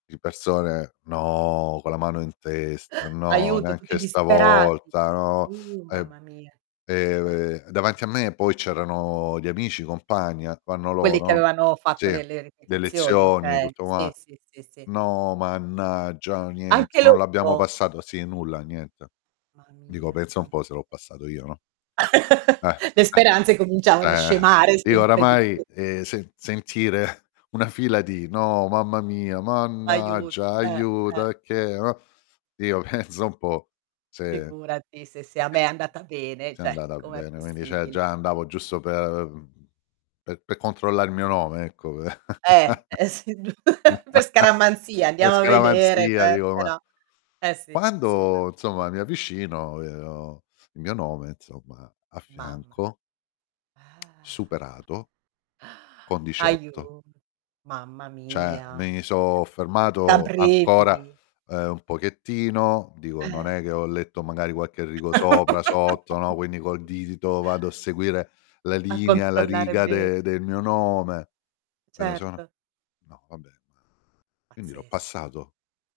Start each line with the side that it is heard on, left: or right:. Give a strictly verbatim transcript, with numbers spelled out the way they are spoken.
left: Di persone: "No," con la mano in testa: "No,
right: Aiuto, tutti
left: neanche
right: disperati.
left: stavolta, no."
right: Uh,
left: E,
right: mamma mia. Eh
left: ehm, davanti a me poi c'erano gli amici, i compagni, ac vanno
right: Quelli che
left: loro
right: avevano
left: sì,
right: fatto le le
left: le
right: ripetizioni,
left: lezioni,
right: okay.
left: tutto
right: Sì,
left: qua
right: sì, sì, sì.
left: "No mannaggia, niente,
right: Anche
left: non l'abbiamo
right: loro?
left: passato" sì, nulla niente.
right: Ma
left: Dico:
right: mia
left: "Pensa un
right: sa
left: po' se l'ho passato io," no? Eh,
right: Le
left: eh,
right: speranze cominciavano a
left: cioè,
right: scemare
left: io
right: sempre di più.
left: oramai, e se sentire una fila di: "No mamma mia,
right: Aiuto,
left: mannaggia,
right: eh, eh.
left: aiuto, e che, uhm" io: "Pensa un po' se
right: Figurati se sia a me è andata bene,
left: se è
right: ceh,
left: andata
right: com'è
left: bene." Quindi ceh,
right: possibile?
left: già andavo giusto per per per controllare il mio nome, ecco
right: Eh, e sì, giu per scaramanzia,
left: per
right: andiamo a vedere che
left: scaramanzia dico,
right: se
left: ma
right: no eh sì, assolutamen
left: quando insomma mi avvicino, vedo il mio nome insomma a
right: Mamma.
left: fianco
right: Ah,
left: superato con diciotto.
right: aiut mamma
left: ceh,
right: mia.
left: mi sò
right: ceh, da
left: fermato ancora,
right: brividi.
left: ehm, un pochettino, dico: "Non
right: Eh
left: è che ho letto, magari, qualche rigo sopra, sotto, no." Quindi col dito vado a seguire la
right: A
left: linea, la
right: controllare
left: riga
right: bene.
left: de del mio nome, vedo solo:
right: Certo.
left: "No vabbè, ma quindi l'ho
right: Pazzesco.
left: passato?"